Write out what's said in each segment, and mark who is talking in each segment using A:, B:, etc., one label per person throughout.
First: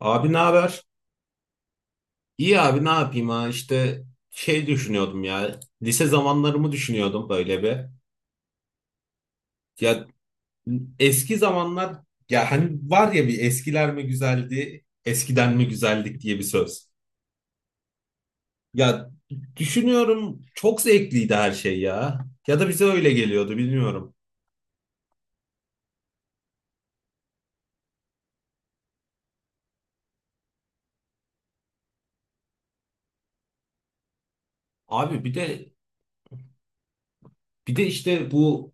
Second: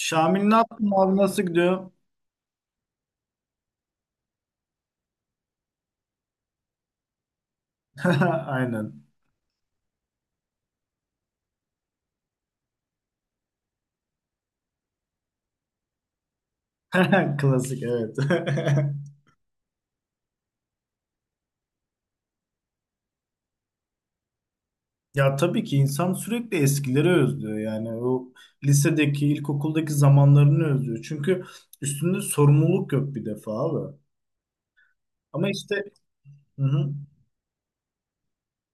A: Abi ne
B: ne
A: haber?
B: yaptın abi, nasıl gidiyor?
A: İyi abi ne yapayım ha işte şey düşünüyordum ya lise zamanlarımı düşünüyordum böyle bir.
B: Aynen.
A: Ya eski zamanlar ya hani var ya bir eskiler mi güzeldi eskiden mi güzeldik diye bir söz.
B: Klasik, evet.
A: Ya düşünüyorum çok zevkliydi her şey ya. Ya da bize öyle geliyordu bilmiyorum.
B: Ya tabii ki insan sürekli eskileri özlüyor, yani o lisedeki, ilkokuldaki zamanlarını özlüyor. Çünkü üstünde sorumluluk yok bir defa abi.
A: Abi bir
B: Ama
A: de.
B: işte hı hı.
A: Bir de işte bu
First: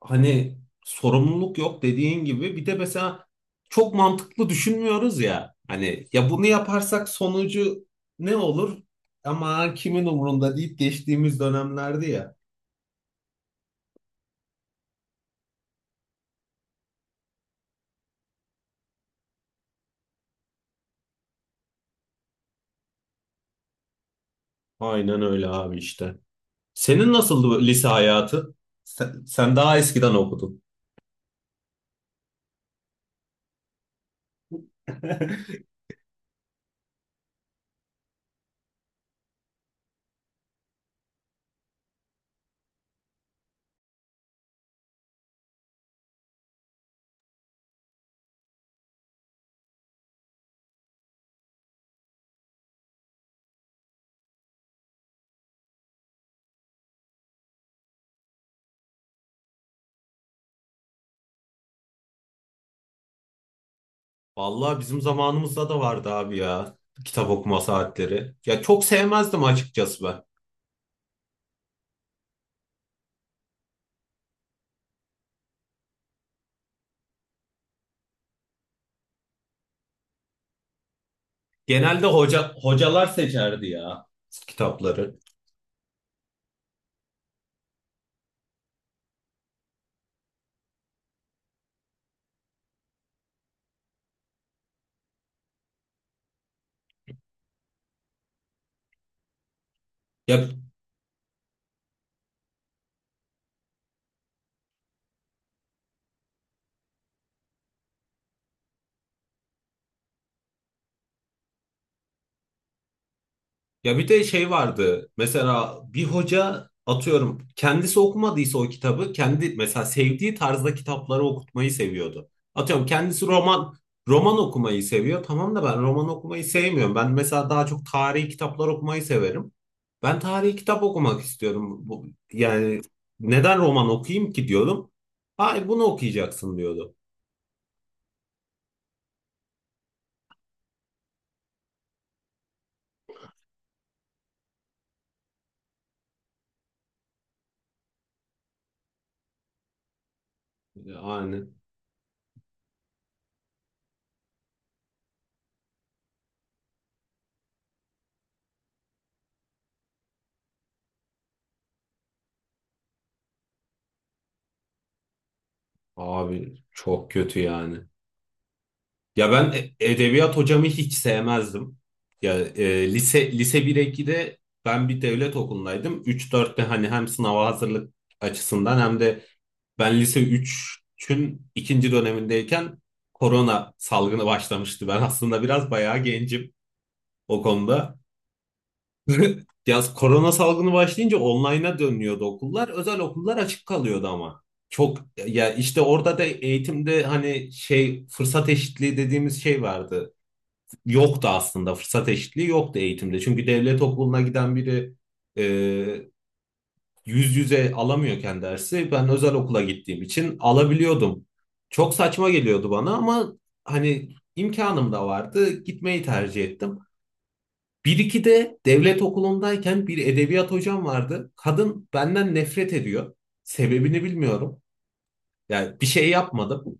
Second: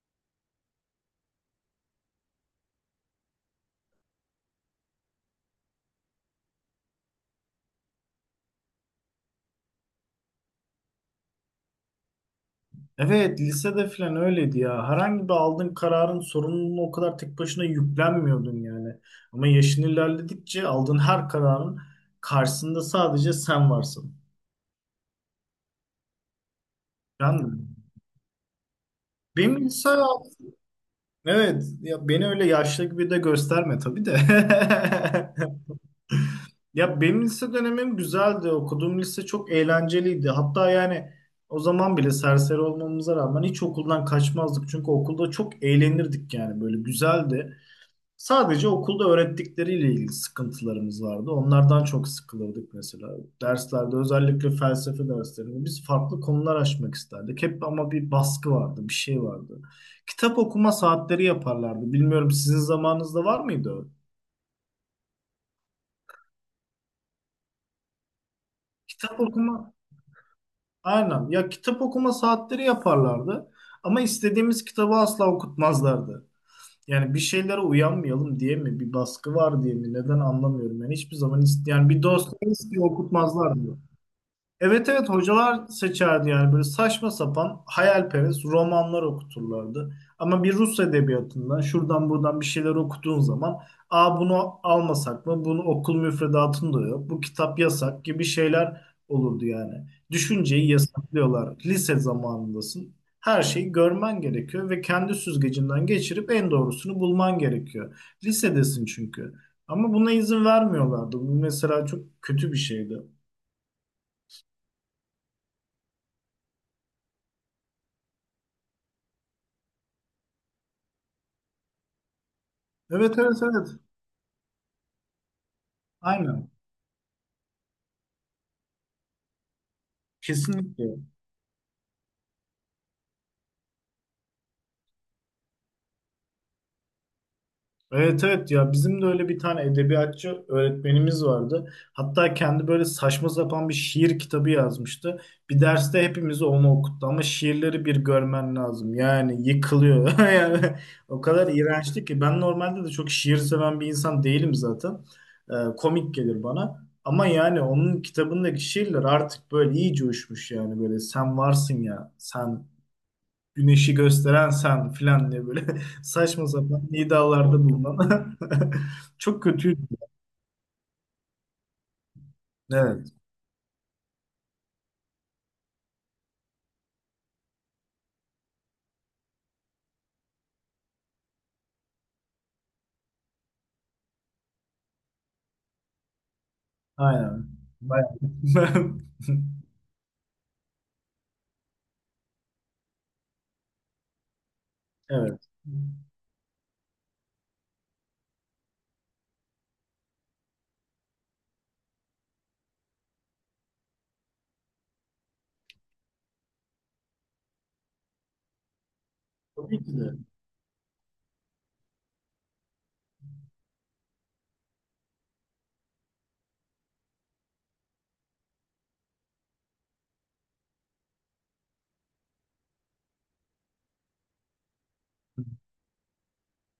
A: hani sorumluluk yok dediğin gibi bir de mesela çok mantıklı düşünmüyoruz ya. Hani ya bunu yaparsak sonucu ne olur? Ama kimin umurunda deyip geçtiğimiz dönemlerdi ya.
B: Evet, lisede falan öyleydi ya. Herhangi bir aldığın kararın sorumluluğunu o kadar tek başına yüklenmiyordun yani. Ama yaşın ilerledikçe aldığın her kararın karşısında sadece sen varsın.
A: Aynen öyle abi işte. Senin
B: Ben
A: nasıldı bu
B: de.
A: lise hayatı? Sen
B: Benim
A: daha
B: lise
A: eskiden okudun.
B: Evet, ya beni öyle yaşlı gibi de gösterme tabii de. Ya benim lise dönemim güzeldi. Okuduğum lise çok eğlenceliydi. Hatta yani o zaman bile serseri olmamıza rağmen hiç okuldan kaçmazdık. Çünkü okulda çok eğlenirdik, yani böyle güzeldi. Sadece okulda öğrettikleriyle ilgili sıkıntılarımız vardı. Onlardan çok sıkılırdık mesela. Derslerde, özellikle felsefe derslerinde biz farklı konular açmak isterdik. Hep ama bir baskı vardı, bir şey vardı. Kitap okuma saatleri yaparlardı. Bilmiyorum, sizin zamanınızda var mıydı o?
A: Vallahi bizim zamanımızda da vardı abi ya kitap okuma saatleri. Ya çok
B: Kitap
A: sevmezdim
B: okuma,
A: açıkçası ben.
B: aynen. Ya kitap okuma saatleri yaparlardı. Ama istediğimiz kitabı asla okutmazlardı. Yani bir şeylere uyanmayalım diye mi, bir baskı var diye mi, neden anlamıyorum. Yani hiçbir zaman ist yani bir
A: Genelde
B: dost
A: hoca
B: istiyor
A: hocalar seçerdi
B: okutmazlardı.
A: ya
B: Evet evet,
A: kitapları.
B: hocalar seçerdi yani, böyle saçma sapan hayalperest romanlar okuturlardı. Ama bir Rus edebiyatından şuradan buradan bir şeyler okuduğun zaman aa, bunu almasak mı? Bunu okul müfredatında da yok. Bu kitap yasak gibi şeyler olurdu yani.
A: Ya
B: Düşünceyi yasaklıyorlar. Lise zamanındasın. Her şeyi görmen gerekiyor ve kendi süzgecinden geçirip en doğrusunu bulman gerekiyor. Lisedesin çünkü. Ama buna izin vermiyorlardı. Bu mesela çok kötü bir şeydi.
A: Ya bir de şey vardı. Mesela bir hoca atıyorum kendisi okumadıysa o kitabı kendi mesela sevdiği tarzda kitapları okutmayı seviyordu. Atıyorum
B: Evet
A: kendisi
B: evet evet.
A: roman okumayı seviyor. Tamam da ben roman okumayı
B: Aynen.
A: sevmiyorum. Ben mesela daha çok tarihi kitaplar okumayı severim. Ben tarihi kitap
B: Kesinlikle.
A: okumak istiyorum. Yani neden roman okuyayım ki diyordum. Hayır bunu okuyacaksın diyordu.
B: Evet evet, ya bizim de öyle bir tane edebiyatçı öğretmenimiz vardı. Hatta kendi böyle saçma sapan bir şiir kitabı yazmıştı. Bir derste hepimize onu okuttu ama şiirleri bir görmen lazım. Yani yıkılıyor. Yani o
A: Yani
B: kadar iğrençti ki, ben normalde de çok şiir seven bir insan değilim zaten. Komik gelir bana. Ama yani onun kitabındaki şiirler artık böyle iyice uçmuş, yani böyle sen varsın ya, sen güneşi gösteren sen filan diye böyle saçma
A: abi
B: sapan
A: çok kötü
B: iddialarda
A: yani.
B: bulunan.
A: Ya
B: Çok
A: ben
B: kötüydü.
A: edebiyat hocamı hiç sevmezdim. Ya e,
B: Evet.
A: lise lise 1-2'de ben bir devlet okulundaydım. Üç dörtte hani hem sınava hazırlık açısından hem de ben lise üçün ikinci dönemindeyken korona salgını başlamıştı. Ben aslında biraz bayağı gencim o
B: Aynen.
A: konuda.
B: Bayağı.
A: Yaz korona salgını başlayınca online'a dönüyordu okullar. Özel okullar açık kalıyordu ama. Çok
B: Evet.
A: Ya işte orada da eğitimde hani şey fırsat eşitliği dediğimiz şey yoktu aslında fırsat eşitliği yoktu eğitimde. Çünkü devlet okuluna giden biri e, yüz yüze alamıyorken dersi ben özel okula
B: Tabii ki
A: gittiğim
B: de.
A: için alabiliyordum. Çok saçma geliyordu bana ama hani imkanım da vardı gitmeyi tercih ettim. Bir iki de devlet okulundayken bir edebiyat hocam vardı. Kadın benden nefret ediyor. Sebebini bilmiyorum. Yani bir şey yapmadım.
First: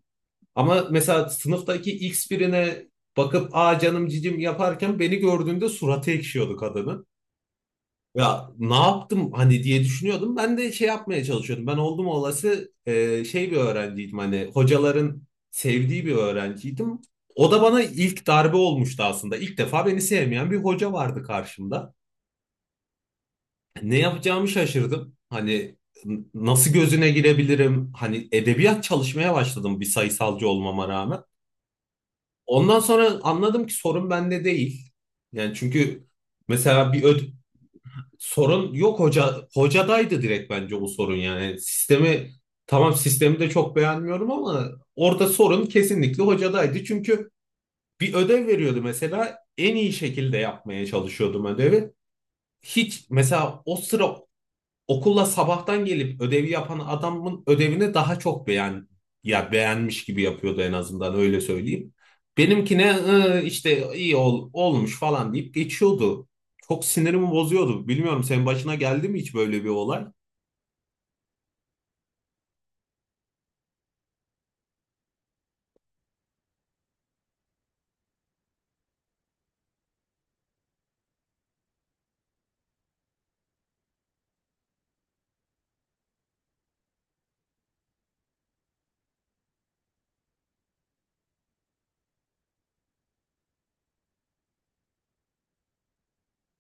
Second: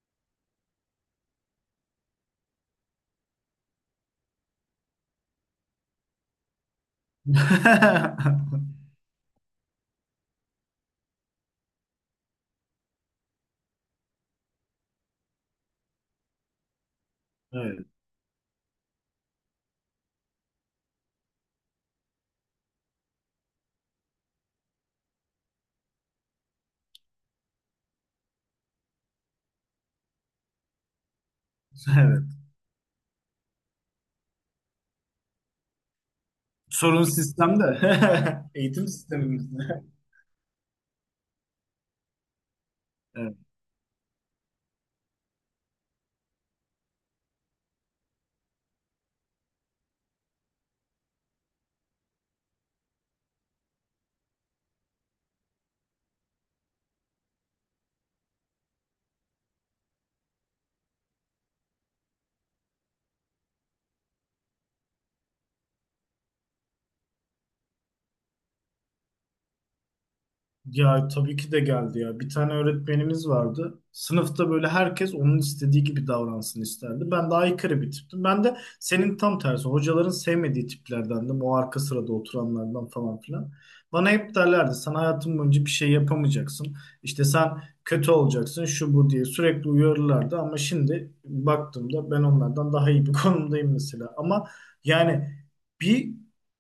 A: Ama mesela sınıftaki X birine bakıp aa canım cicim yaparken beni gördüğünde suratı ekşiyordu kadının. Ya ne yaptım hani diye düşünüyordum. Ben de şey yapmaya çalışıyordum. Ben oldum olası bir öğrenciydim hani hocaların sevdiği bir öğrenciydim. O da bana
B: Evet.
A: ilk darbe olmuştu aslında. İlk defa beni sevmeyen bir hoca vardı karşımda. Ne yapacağımı şaşırdım. Hani nasıl gözüne girebilirim? Hani edebiyat çalışmaya başladım bir sayısalcı olmama rağmen.
B: Evet.
A: Ondan sonra anladım ki sorun bende değil. Yani çünkü mesela
B: Sorun sistemde.
A: sorun
B: Eğitim
A: yok hoca
B: sistemimizde.
A: hocadaydı direkt bence bu sorun yani. Sistemi tamam sistemi de çok beğenmiyorum ama orada sorun kesinlikle hocadaydı. Çünkü bir ödev veriyordu mesela en iyi şekilde yapmaya çalışıyordum ödevi. Hiç mesela o sıra okulla sabahtan gelip ödevi yapan adamın ödevini daha çok ya beğenmiş gibi yapıyordu en azından öyle söyleyeyim. Benimkine işte iyi olmuş falan deyip geçiyordu. Çok sinirimi bozuyordu. Bilmiyorum senin başına geldi mi hiç böyle bir olay?
B: Ya tabii ki de geldi ya. Bir tane öğretmenimiz vardı. Sınıfta böyle herkes onun istediği gibi davransın isterdi. Ben de aykırı bir tiptim. Ben de senin tam tersi. Hocaların sevmediği tiplerdendim. O arka sırada oturanlardan falan filan. Bana hep derlerdi sen hayatın boyunca bir şey yapamayacaksın. İşte sen kötü olacaksın şu bu diye sürekli uyarırlardı. Ama şimdi baktığımda ben onlardan daha iyi bir konumdayım mesela. Ama yani bir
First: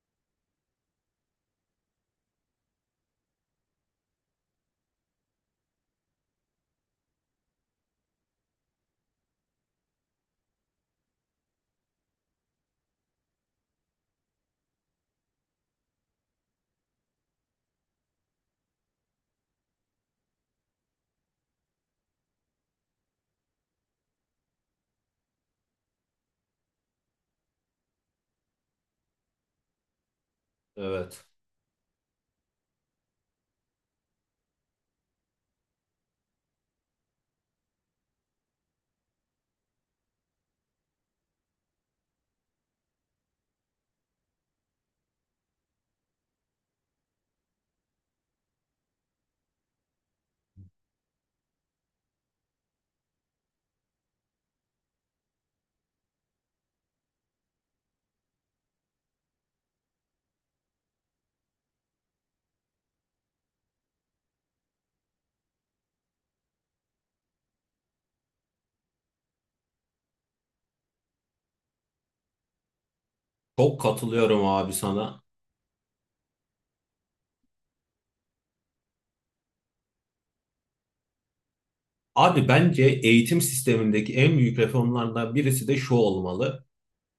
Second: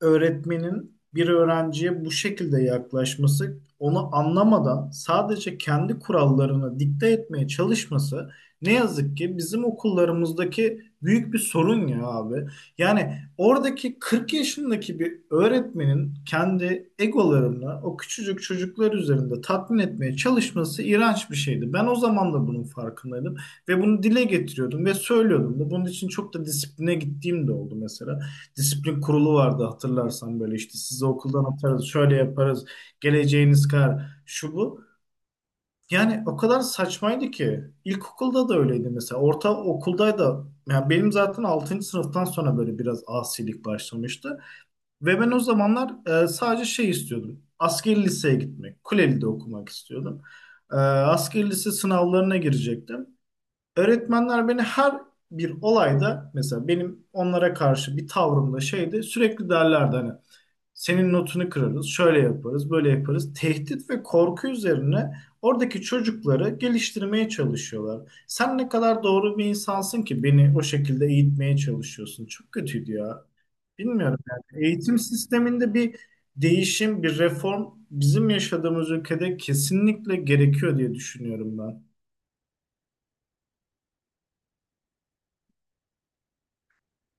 B: öğretmenin bir öğrenciye bu şekilde yaklaşması, onu anlamadan sadece kendi kurallarını dikte etmeye çalışması ne yazık ki bizim okullarımızdaki büyük bir sorun ya abi. Yani oradaki 40 yaşındaki bir öğretmenin kendi egolarını o küçücük çocuklar üzerinde tatmin etmeye çalışması iğrenç bir şeydi. Ben o zaman da bunun farkındaydım ve bunu dile getiriyordum ve söylüyordum da. Bunun için çok da disipline gittiğim de oldu mesela. Disiplin kurulu vardı hatırlarsan, böyle işte sizi
A: Evet.
B: okuldan atarız, şöyle yaparız, geleceğiniz kar şu bu. Yani o kadar saçmaydı ki. İlkokulda da öyleydi mesela. Orta okulda da yani, benim zaten 6. sınıftan sonra böyle biraz asilik başlamıştı. Ve ben o zamanlar sadece şey istiyordum. Askeri liseye gitmek. Kuleli'de okumak istiyordum. Askeri lise sınavlarına girecektim. Öğretmenler beni her bir olayda, mesela benim onlara karşı bir tavrımda şeydi, sürekli derlerdi hani senin notunu kırarız, şöyle yaparız, böyle yaparız. Tehdit ve korku üzerine oradaki çocukları geliştirmeye çalışıyorlar. Sen ne kadar doğru bir insansın ki beni o şekilde eğitmeye çalışıyorsun. Çok kötüydü ya.
A: Çok
B: Bilmiyorum
A: katılıyorum
B: yani.
A: abi
B: Eğitim
A: sana.
B: sisteminde bir değişim, bir reform bizim yaşadığımız ülkede kesinlikle gerekiyor diye düşünüyorum ben.
A: Abi bence eğitim sistemindeki en büyük reformlardan birisi de şu olmalı.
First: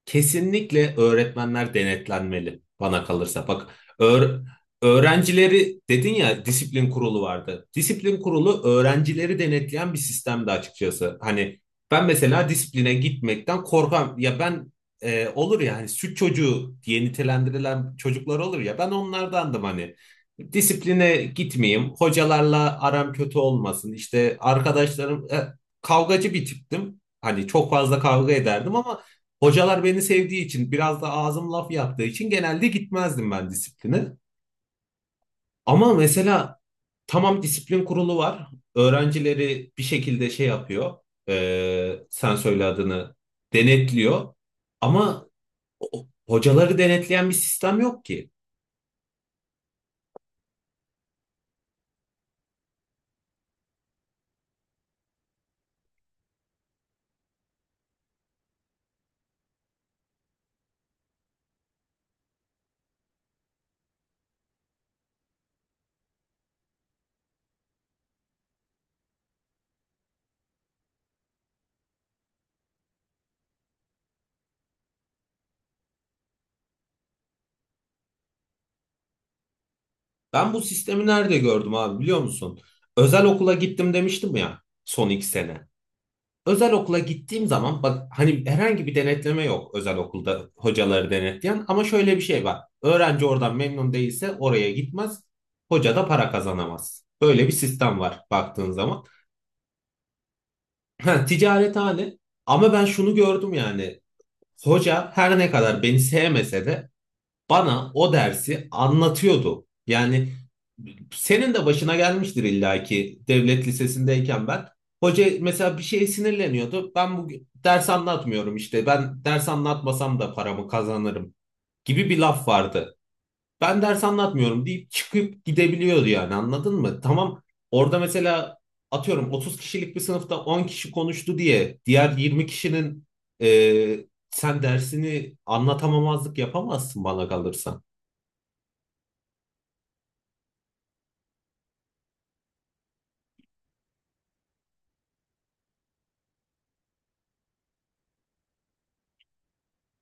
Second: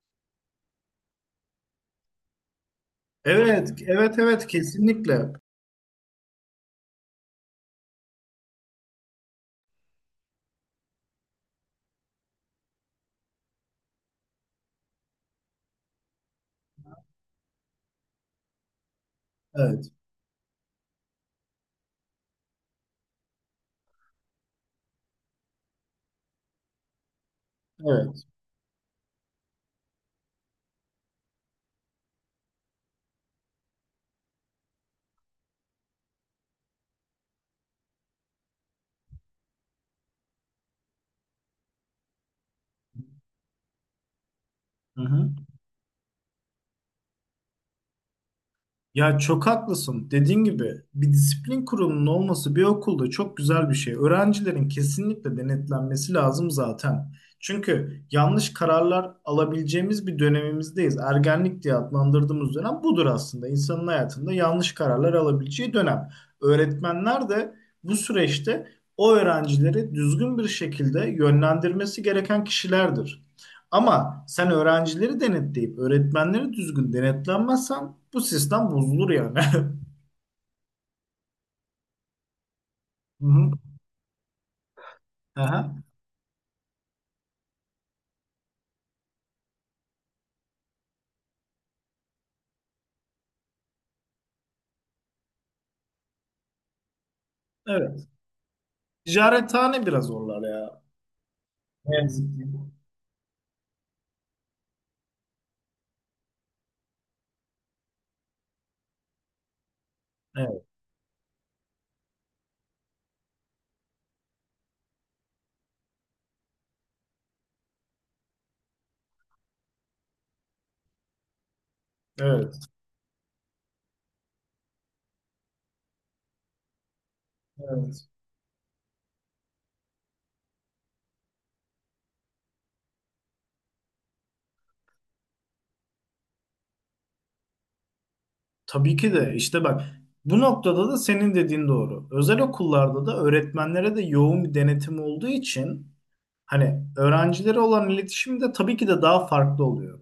A: Kesinlikle öğretmenler denetlenmeli bana kalırsa. Bak
B: Evet, evet,
A: öğ-
B: evet, kesinlikle.
A: öğrencileri dedin ya disiplin kurulu vardı. Disiplin kurulu öğrencileri denetleyen bir sistemdi açıkçası. Hani ben mesela disipline gitmekten korkan ya ben olur ya hani süt çocuğu diye nitelendirilen çocuklar olur ya ben onlardandım
B: Evet,
A: hani. Disipline gitmeyeyim, hocalarla aram kötü olmasın, işte arkadaşlarım kavgacı bir tiptim. Hani çok fazla
B: evet.
A: kavga ederdim ama hocalar beni sevdiği için biraz da ağzım laf yaptığı için genelde gitmezdim ben disipline. Ama mesela tamam disiplin kurulu var. Öğrencileri bir şekilde şey yapıyor. Sen söyle adını denetliyor.
B: Hı
A: Ama
B: hı.
A: hocaları denetleyen bir sistem yok ki.
B: Ya çok haklısın. Dediğin gibi bir disiplin kurulunun olması bir okulda çok güzel bir şey. Öğrencilerin kesinlikle denetlenmesi lazım zaten. Çünkü yanlış kararlar alabileceğimiz bir dönemimizdeyiz. Ergenlik diye adlandırdığımız dönem budur aslında. İnsanın hayatında yanlış kararlar alabileceği dönem. Öğretmenler de bu süreçte o öğrencileri düzgün bir şekilde yönlendirmesi gereken kişilerdir. Ama sen öğrencileri denetleyip öğretmenleri düzgün denetlenmezsen bu sistem bozulur yani.
A: Ben bu sistemi nerede gördüm abi biliyor musun? Özel
B: Hı hı.
A: okula gittim demiştim ya son 2 sene.
B: Aha.
A: Özel okula gittiğim zaman bak hani herhangi bir denetleme yok özel okulda hocaları denetleyen ama şöyle bir şey var. Öğrenci oradan memnun değilse oraya gitmez. Hoca da para kazanamaz. Böyle bir sistem
B: Evet.
A: var baktığın zaman.
B: Ticarethane biraz zorlar ya.
A: Ha,
B: Ne
A: ticarethane
B: yazık ki.
A: ama ben şunu gördüm yani. Hoca her ne kadar beni sevmese de bana o dersi anlatıyordu. Yani
B: Evet.
A: senin de başına gelmiştir illaki devlet lisesindeyken ben. Hoca mesela bir şeye sinirleniyordu. Ben bu ders anlatmıyorum işte. Ben ders anlatmasam da paramı kazanırım gibi bir laf
B: Evet.
A: vardı. Ben ders anlatmıyorum deyip çıkıp gidebiliyordu yani anladın mı? Tamam orada
B: Evet.
A: mesela atıyorum 30 kişilik bir sınıfta 10 kişi konuştu diye diğer 20 kişinin e, sen dersini anlatamamazlık yapamazsın bana kalırsa.
B: Tabii ki de işte bak, bu noktada da senin dediğin doğru. Özel okullarda da öğretmenlere de yoğun bir denetim olduğu için hani öğrencilere olan iletişim de tabii ki de daha farklı oluyor.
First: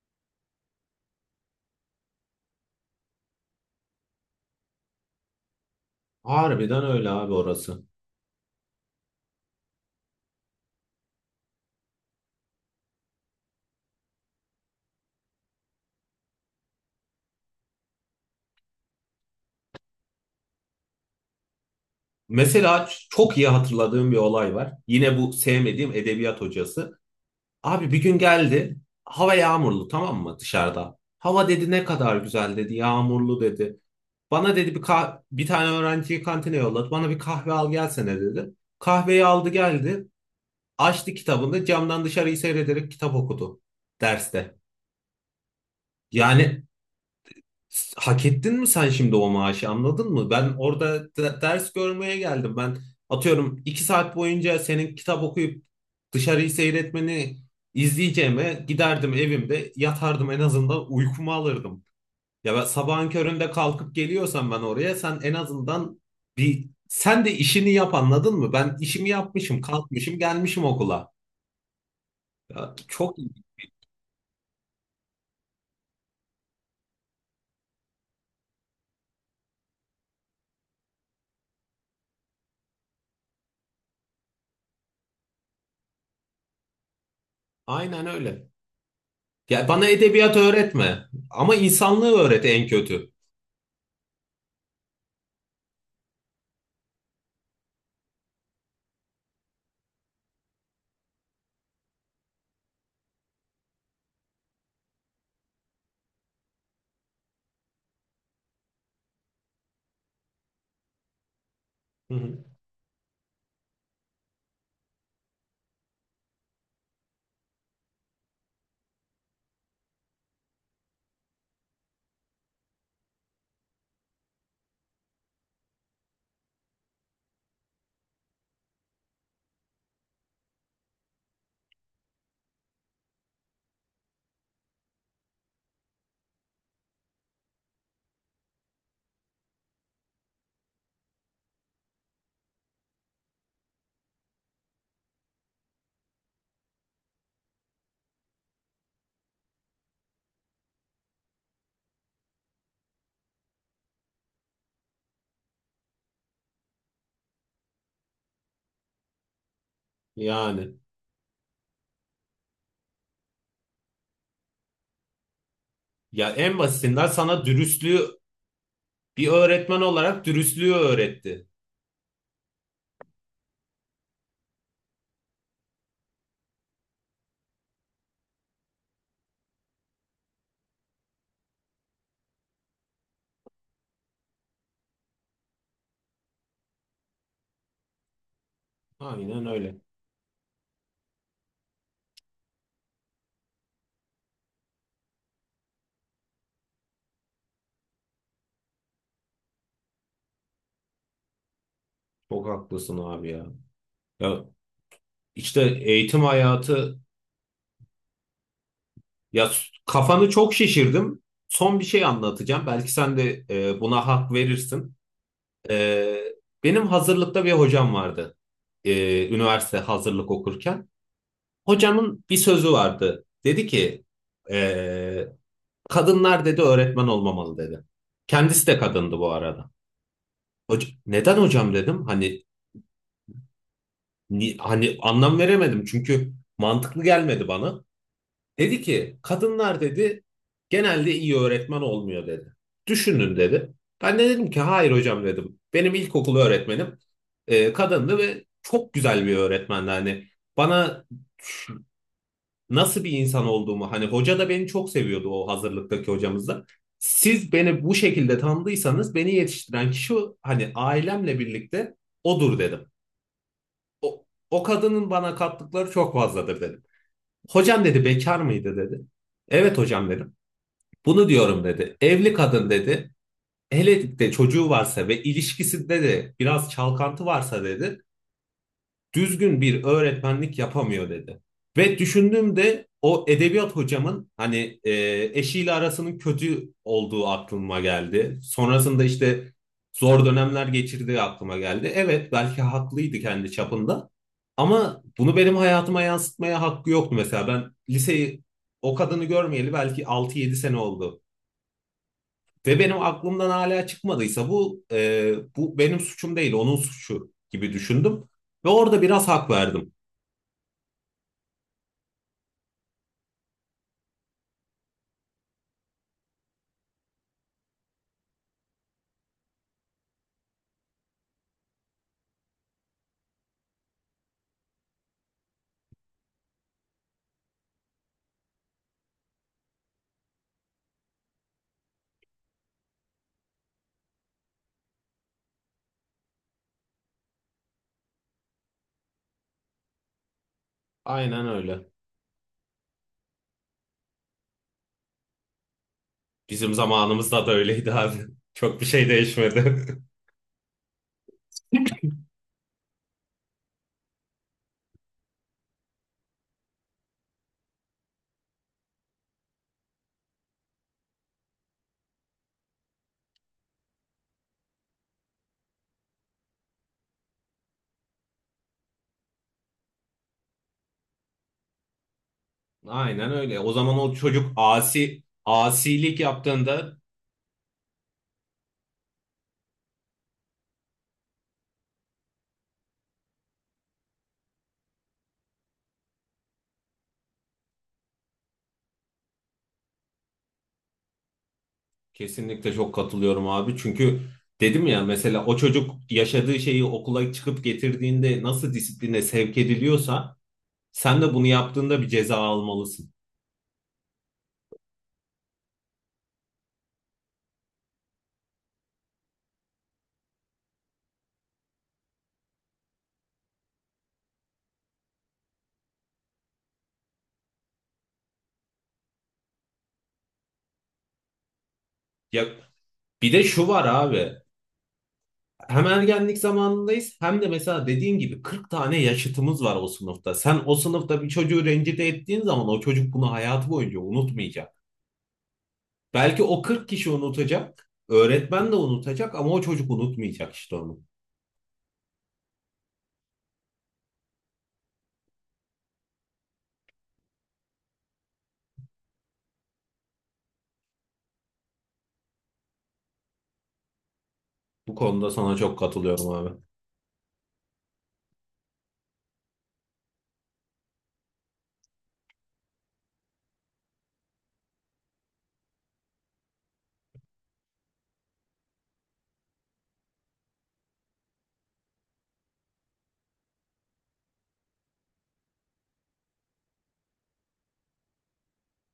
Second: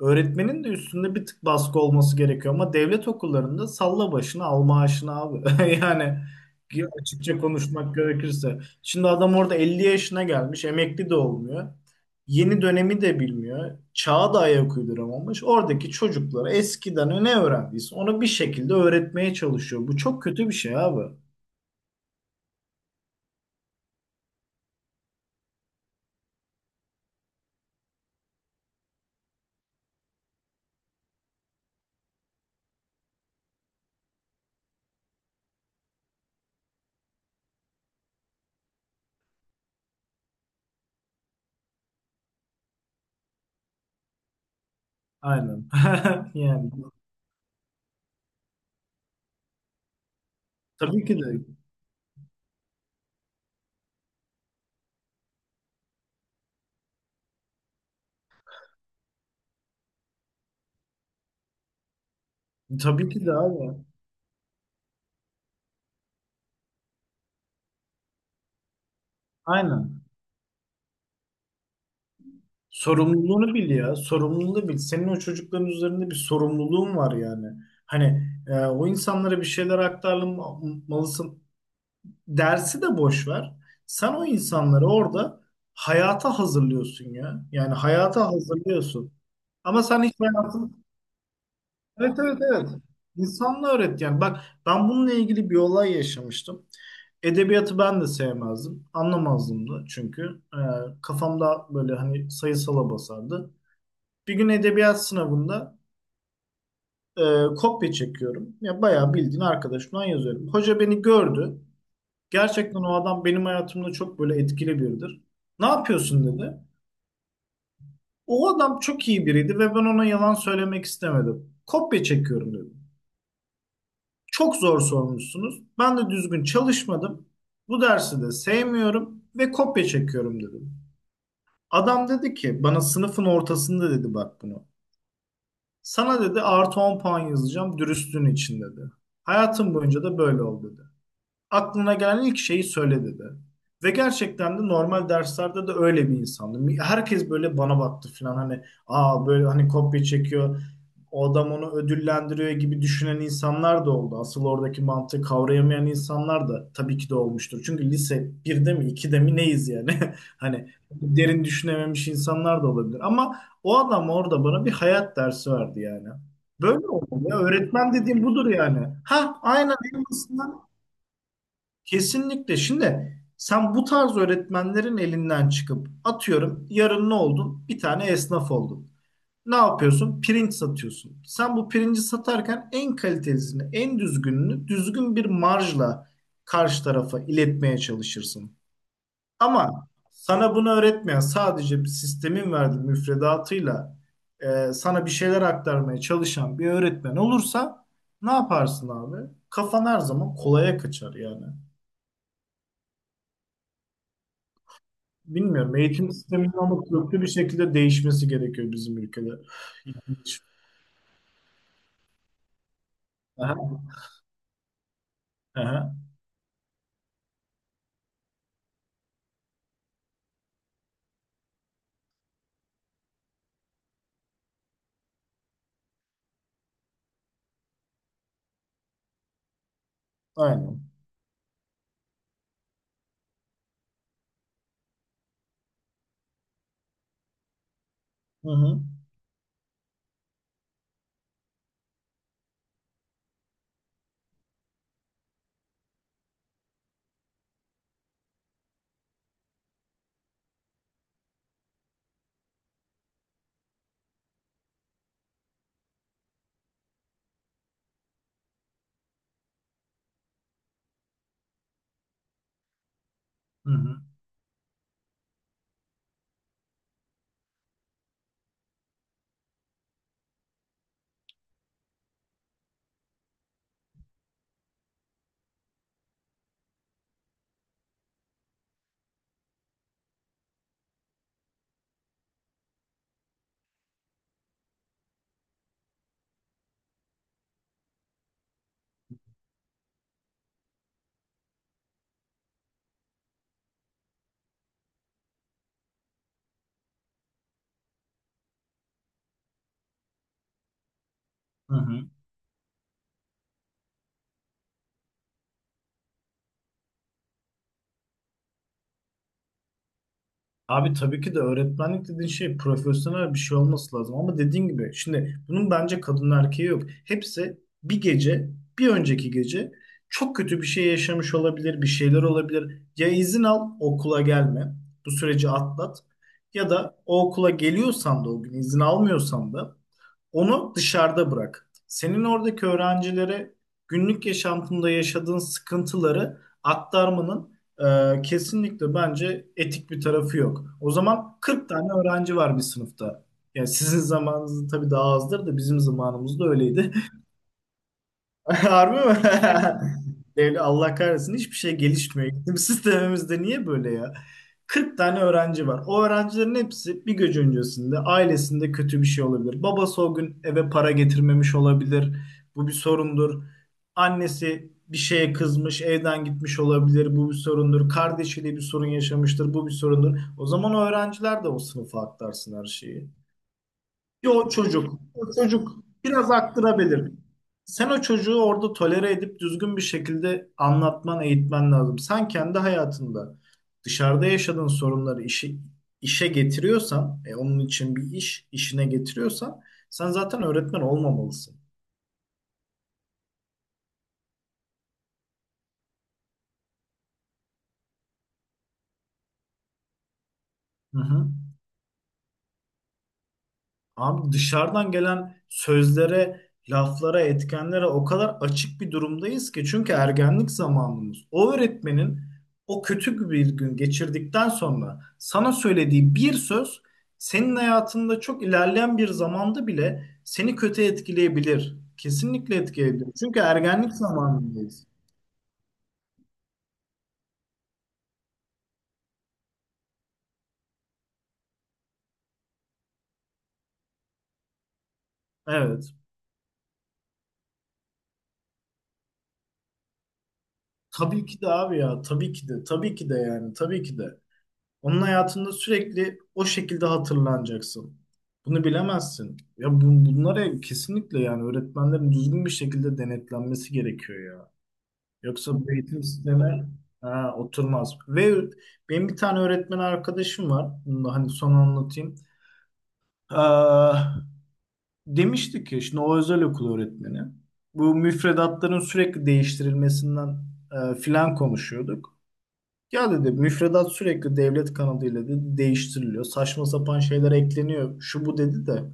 B: Öğretmenin de üstünde bir tık baskı olması gerekiyor ama devlet okullarında salla başını al maaşını abi. Yani
A: Harbiden
B: ki
A: öyle abi
B: açıkça
A: orası.
B: konuşmak gerekirse. Şimdi adam orada 50 yaşına gelmiş, emekli de olmuyor. Yeni dönemi de bilmiyor. Çağa da ayak uyduramamış. Oradaki çocuklara eskiden ne öğrendiyse onu bir şekilde öğretmeye çalışıyor. Bu çok kötü bir şey abi.
A: Mesela çok iyi hatırladığım bir olay var. Yine bu sevmediğim edebiyat hocası. Abi bir gün geldi. Hava yağmurlu tamam mı dışarıda? Hava dedi ne kadar güzel dedi. Yağmurlu dedi. Bana dedi bir tane öğrenciyi kantine yolladı. Bana bir kahve al gelsene dedi. Kahveyi aldı geldi. Açtı kitabını camdan dışarıyı seyrederek kitap okudu derste.
B: Aynen.
A: Yani
B: Yani
A: Hak ettin mi sen şimdi o maaşı anladın mı? Ben
B: tabii
A: orada
B: ki de,
A: ders görmeye geldim. Ben atıyorum 2 saat boyunca senin kitap okuyup dışarıyı seyretmeni izleyeceğime giderdim evimde yatardım en azından uykumu alırdım. Ya ben
B: tabii
A: sabahın
B: ki de
A: köründe
B: abi.
A: kalkıp geliyorsam ben oraya sen en azından bir sen de işini yap anladın mı? Ben işimi yapmışım
B: Aynen.
A: kalkmışım gelmişim okula. Ya çok iyi.
B: Sorumluluğunu bil ya. Sorumluluğunu bil. Senin o çocukların üzerinde bir sorumluluğun var yani. Hani o insanlara bir şeyler aktarmalısın. Dersi de boş ver. Sen o insanları orada hayata hazırlıyorsun ya. Yani
A: Aynen
B: hayata
A: öyle.
B: hazırlıyorsun.
A: Ya
B: Ama
A: bana
B: sen hiç
A: edebiyat
B: hayatını
A: öğretme ama insanlığı
B: Evet evet
A: öğret en
B: evet.
A: kötü.
B: İnsanla öğret yani. Bak, ben bununla ilgili bir olay yaşamıştım. Edebiyatı ben de sevmezdim. Anlamazdım da çünkü. Kafamda böyle hani sayısala basardı. Bir gün edebiyat sınavında e, kopya çekiyorum. Ya bayağı bildiğin arkadaşımdan yazıyorum. Hoca beni gördü.
A: Hı hı.
B: Gerçekten o adam benim hayatımda çok böyle etkili biridir. Ne yapıyorsun dedi. O adam çok iyi biriydi ve ben ona yalan söylemek istemedim. Kopya çekiyorum dedi. Çok zor sormuşsunuz. Ben de düzgün çalışmadım. Bu dersi de sevmiyorum ve kopya çekiyorum dedim. Adam dedi ki bana, sınıfın ortasında dedi, bak bunu. Sana dedi artı 10 puan yazacağım dürüstlüğün için dedi. Hayatım boyunca da böyle ol dedi. Aklına gelen ilk şeyi söyle dedi. Ve gerçekten de normal derslerde de öyle bir insandım. Herkes böyle bana baktı falan, hani aa böyle hani kopya çekiyor o adam onu ödüllendiriyor gibi düşünen insanlar da oldu. Asıl oradaki mantığı kavrayamayan insanlar da tabii ki de olmuştur. Çünkü lise 1'de mi 2'de mi neyiz yani? Hani
A: Yani
B: derin düşünememiş insanlar da olabilir. Ama o adam orada bana bir hayat dersi verdi yani.
A: ya en
B: Böyle
A: basitinden
B: olmalı ya.
A: sana
B: Öğretmen
A: dürüstlüğü
B: dediğim budur yani.
A: bir
B: Ha, aynen,
A: öğretmen
B: en
A: olarak
B: basitinden.
A: dürüstlüğü öğretti.
B: Kesinlikle. Şimdi sen bu tarz öğretmenlerin elinden çıkıp atıyorum yarın ne oldun? Bir tane esnaf oldun. Ne yapıyorsun? Pirinç satıyorsun. Sen bu pirinci satarken en kalitelisini, en düzgününü düzgün bir marjla karşı tarafa iletmeye çalışırsın.
A: Aynen öyle.
B: Ama sana bunu öğretmeyen, sadece bir sistemin verdiği müfredatıyla sana bir şeyler aktarmaya çalışan bir öğretmen olursa ne yaparsın abi? Kafan her zaman kolaya kaçar yani.
A: Çok haklısın abi ya. Ya işte
B: Bilmiyorum, eğitim
A: eğitim
B: sisteminin ama
A: hayatı
B: köklü bir şekilde değişmesi gerekiyor bizim ülkede.
A: ya kafanı çok şişirdim. Son bir şey anlatacağım. Belki sen de
B: Aha,
A: buna hak verirsin.
B: aha,
A: E, benim hazırlıkta bir hocam vardı. Üniversite hazırlık okurken. Hocamın bir sözü vardı. Dedi ki e, kadınlar dedi öğretmen olmamalı dedi. Kendisi de kadındı bu arada.
B: aynen.
A: Neden hocam dedim. Hani hani anlam veremedim çünkü mantıklı gelmedi bana.
B: Hı
A: Dedi
B: hı.
A: ki kadınlar dedi genelde iyi öğretmen olmuyor dedi. Düşünün dedi. Ben de dedim ki hayır hocam dedim. Benim ilkokul öğretmenim kadındı ve çok güzel bir öğretmendi. Hani bana ş- nasıl bir insan olduğumu hani hoca da beni çok seviyordu o hazırlıktaki hocamız da. Siz beni bu şekilde tanıdıysanız beni yetiştiren kişi hani ailemle birlikte odur dedim.
B: Hı hı,
A: O kadının bana kattıkları çok fazladır dedim. Hocam dedi bekar mıydı dedi. Evet hocam dedim. Bunu diyorum dedi. Evli kadın dedi. Hele de çocuğu varsa ve ilişkisinde de biraz çalkantı varsa dedi düzgün bir öğretmenlik yapamıyor dedi. Ve düşündüğümde o edebiyat hocamın hani eşiyle arasının kötü olduğu aklıma geldi. Sonrasında işte zor dönemler geçirdiği aklıma geldi. Evet belki haklıydı kendi çapında ama bunu benim hayatıma yansıtmaya hakkı yoktu mesela. Ben liseyi o kadını görmeyeli belki 6-7 sene oldu.
B: hı hı.
A: Ve benim aklımdan hala çıkmadıysa bu benim suçum değil, onun suçu gibi düşündüm. Ve orada biraz hak verdim.
B: Abi, tabii ki de öğretmenlik dediğin şey profesyonel bir şey olması lazım ama dediğin gibi şimdi bunun bence kadın erkeği yok. Hepsi bir gece, bir önceki gece çok kötü bir şey yaşamış olabilir, bir şeyler olabilir. Ya izin al okula gelme, bu süreci atlat ya da o okula geliyorsan da, o gün izin almıyorsan da onu dışarıda bırak. Senin oradaki öğrencilere günlük yaşantında yaşadığın sıkıntıları aktarmanın kesinlikle bence etik bir tarafı yok. O zaman
A: Aynen
B: 40
A: öyle.
B: tane öğrenci var bir sınıfta. Yani sizin zamanınızda tabii daha azdır da bizim zamanımızda
A: Bizim
B: öyleydi.
A: zamanımızda da öyleydi abi. Çok bir
B: Harbi
A: şey
B: mi?
A: değişmedi.
B: Devlet Allah kahretsin, hiçbir şey gelişmiyor. Eğitim sistemimizde niye böyle ya? 40 tane öğrenci var. O öğrencilerin hepsi bir gece öncesinde ailesinde kötü bir şey olabilir. Babası o gün eve para getirmemiş olabilir. Bu bir sorundur. Annesi bir şeye kızmış, evden gitmiş olabilir. Bu bir sorundur. Kardeşiyle bir sorun yaşamıştır. Bu bir sorundur. O zaman o öğrenciler de o sınıfa aktarsın her şeyi.
A: Aynen öyle. O zaman o
B: Ya o
A: çocuk
B: çocuk, o çocuk
A: asilik
B: biraz
A: yaptığında
B: aktırabilir. Sen o çocuğu orada tolere edip düzgün bir şekilde anlatman, eğitmen lazım. Sen kendi hayatında dışarıda yaşadığın sorunları işi, işe getiriyorsan, onun için bir iş, işine getiriyorsan sen zaten öğretmen olmamalısın.
A: kesinlikle çok katılıyorum abi. Çünkü dedim ya mesela o çocuk yaşadığı şeyi okula çıkıp getirdiğinde nasıl disipline sevk ediliyorsa
B: Hı
A: sen
B: hı.
A: de bunu yaptığında bir ceza almalısın.
B: Abi dışarıdan gelen sözlere, laflara, etkenlere o kadar açık bir durumdayız ki, çünkü ergenlik zamanımız. O öğretmenin o kötü bir gün geçirdikten sonra sana söylediği bir söz senin hayatında çok ilerleyen bir zamanda bile seni kötü etkileyebilir.
A: Ya
B: Kesinlikle etkileyebilir.
A: bir
B: Çünkü
A: de şu var
B: ergenlik
A: abi.
B: zamanındayız.
A: Hem ergenlik zamanındayız hem de mesela dediğin gibi 40 tane yaşıtımız var o sınıfta. Sen o sınıfta bir çocuğu rencide ettiğin zaman o çocuk bunu hayatı boyunca unutmayacak.
B: Evet.
A: Belki o 40 kişi unutacak, öğretmen de unutacak ama o çocuk unutmayacak işte onu.
B: Tabii ki de abi ya. Tabii ki de. Tabii ki de yani. Tabii ki de. Onun hayatında sürekli o şekilde hatırlanacaksın. Bunu bilemezsin. Ya bu, bunlara kesinlikle yani öğretmenlerin düzgün bir şekilde denetlenmesi gerekiyor ya.
A: Bu konuda
B: Yoksa
A: sana
B: bu
A: çok
B: eğitim
A: katılıyorum abi.
B: sistemi ha, oturmaz. Ve benim bir tane öğretmen arkadaşım var. Bunu da hani son anlatayım. Aa, demişti ki şimdi, o özel okul öğretmeni. Bu müfredatların sürekli değiştirilmesinden filan konuşuyorduk. Ya dedi müfredat sürekli devlet kanadıyla dedi değiştiriliyor. Saçma sapan şeyler ekleniyor. Şu bu dedi de.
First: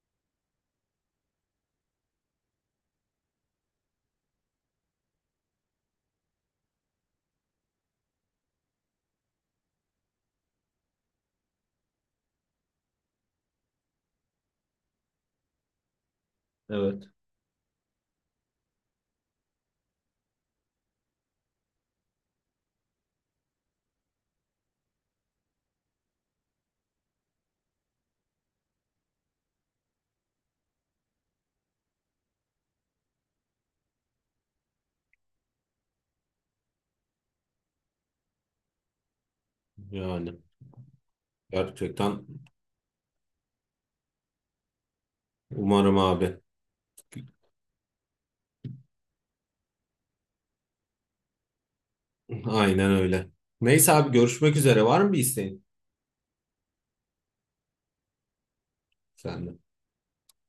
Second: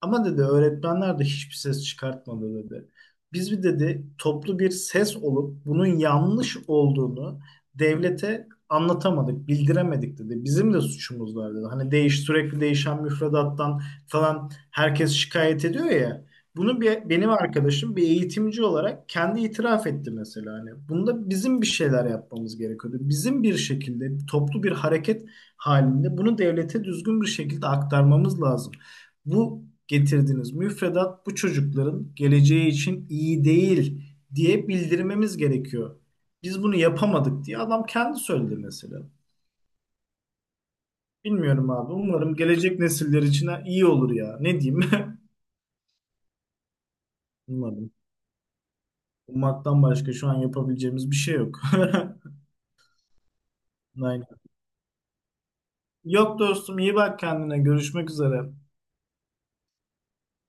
B: Ama dedi öğretmenler de hiçbir ses çıkartmadı dedi. Biz bir dedi toplu bir ses olup bunun yanlış olduğunu devlete anlatamadık, bildiremedik dedi. Bizim de suçumuz var dedi. Hani değiş sürekli değişen müfredattan falan herkes şikayet ediyor ya. Bunu
A: Evet.
B: bir, benim arkadaşım bir eğitimci olarak kendi itiraf etti mesela. Hani bunda bizim bir şeyler yapmamız gerekiyordu. Bizim bir şekilde toplu bir hareket halinde bunu devlete düzgün bir şekilde aktarmamız lazım, bu getirdiğiniz müfredat bu çocukların geleceği için iyi değil diye bildirmemiz gerekiyor. Biz bunu yapamadık diye adam kendi söyledi mesela.
A: Yani
B: Bilmiyorum abi.
A: gerçekten
B: Umarım gelecek nesiller için ha- iyi olur ya. Ne diyeyim?
A: umarım abi.
B: Umarım. Ummaktan başka şu an yapabileceğimiz bir şey yok.
A: Aynen öyle. Neyse abi
B: Aynen.
A: görüşmek üzere. Var mı bir isteğin
B: Yok dostum, iyi bak kendine. Görüşmek üzere.
A: senden?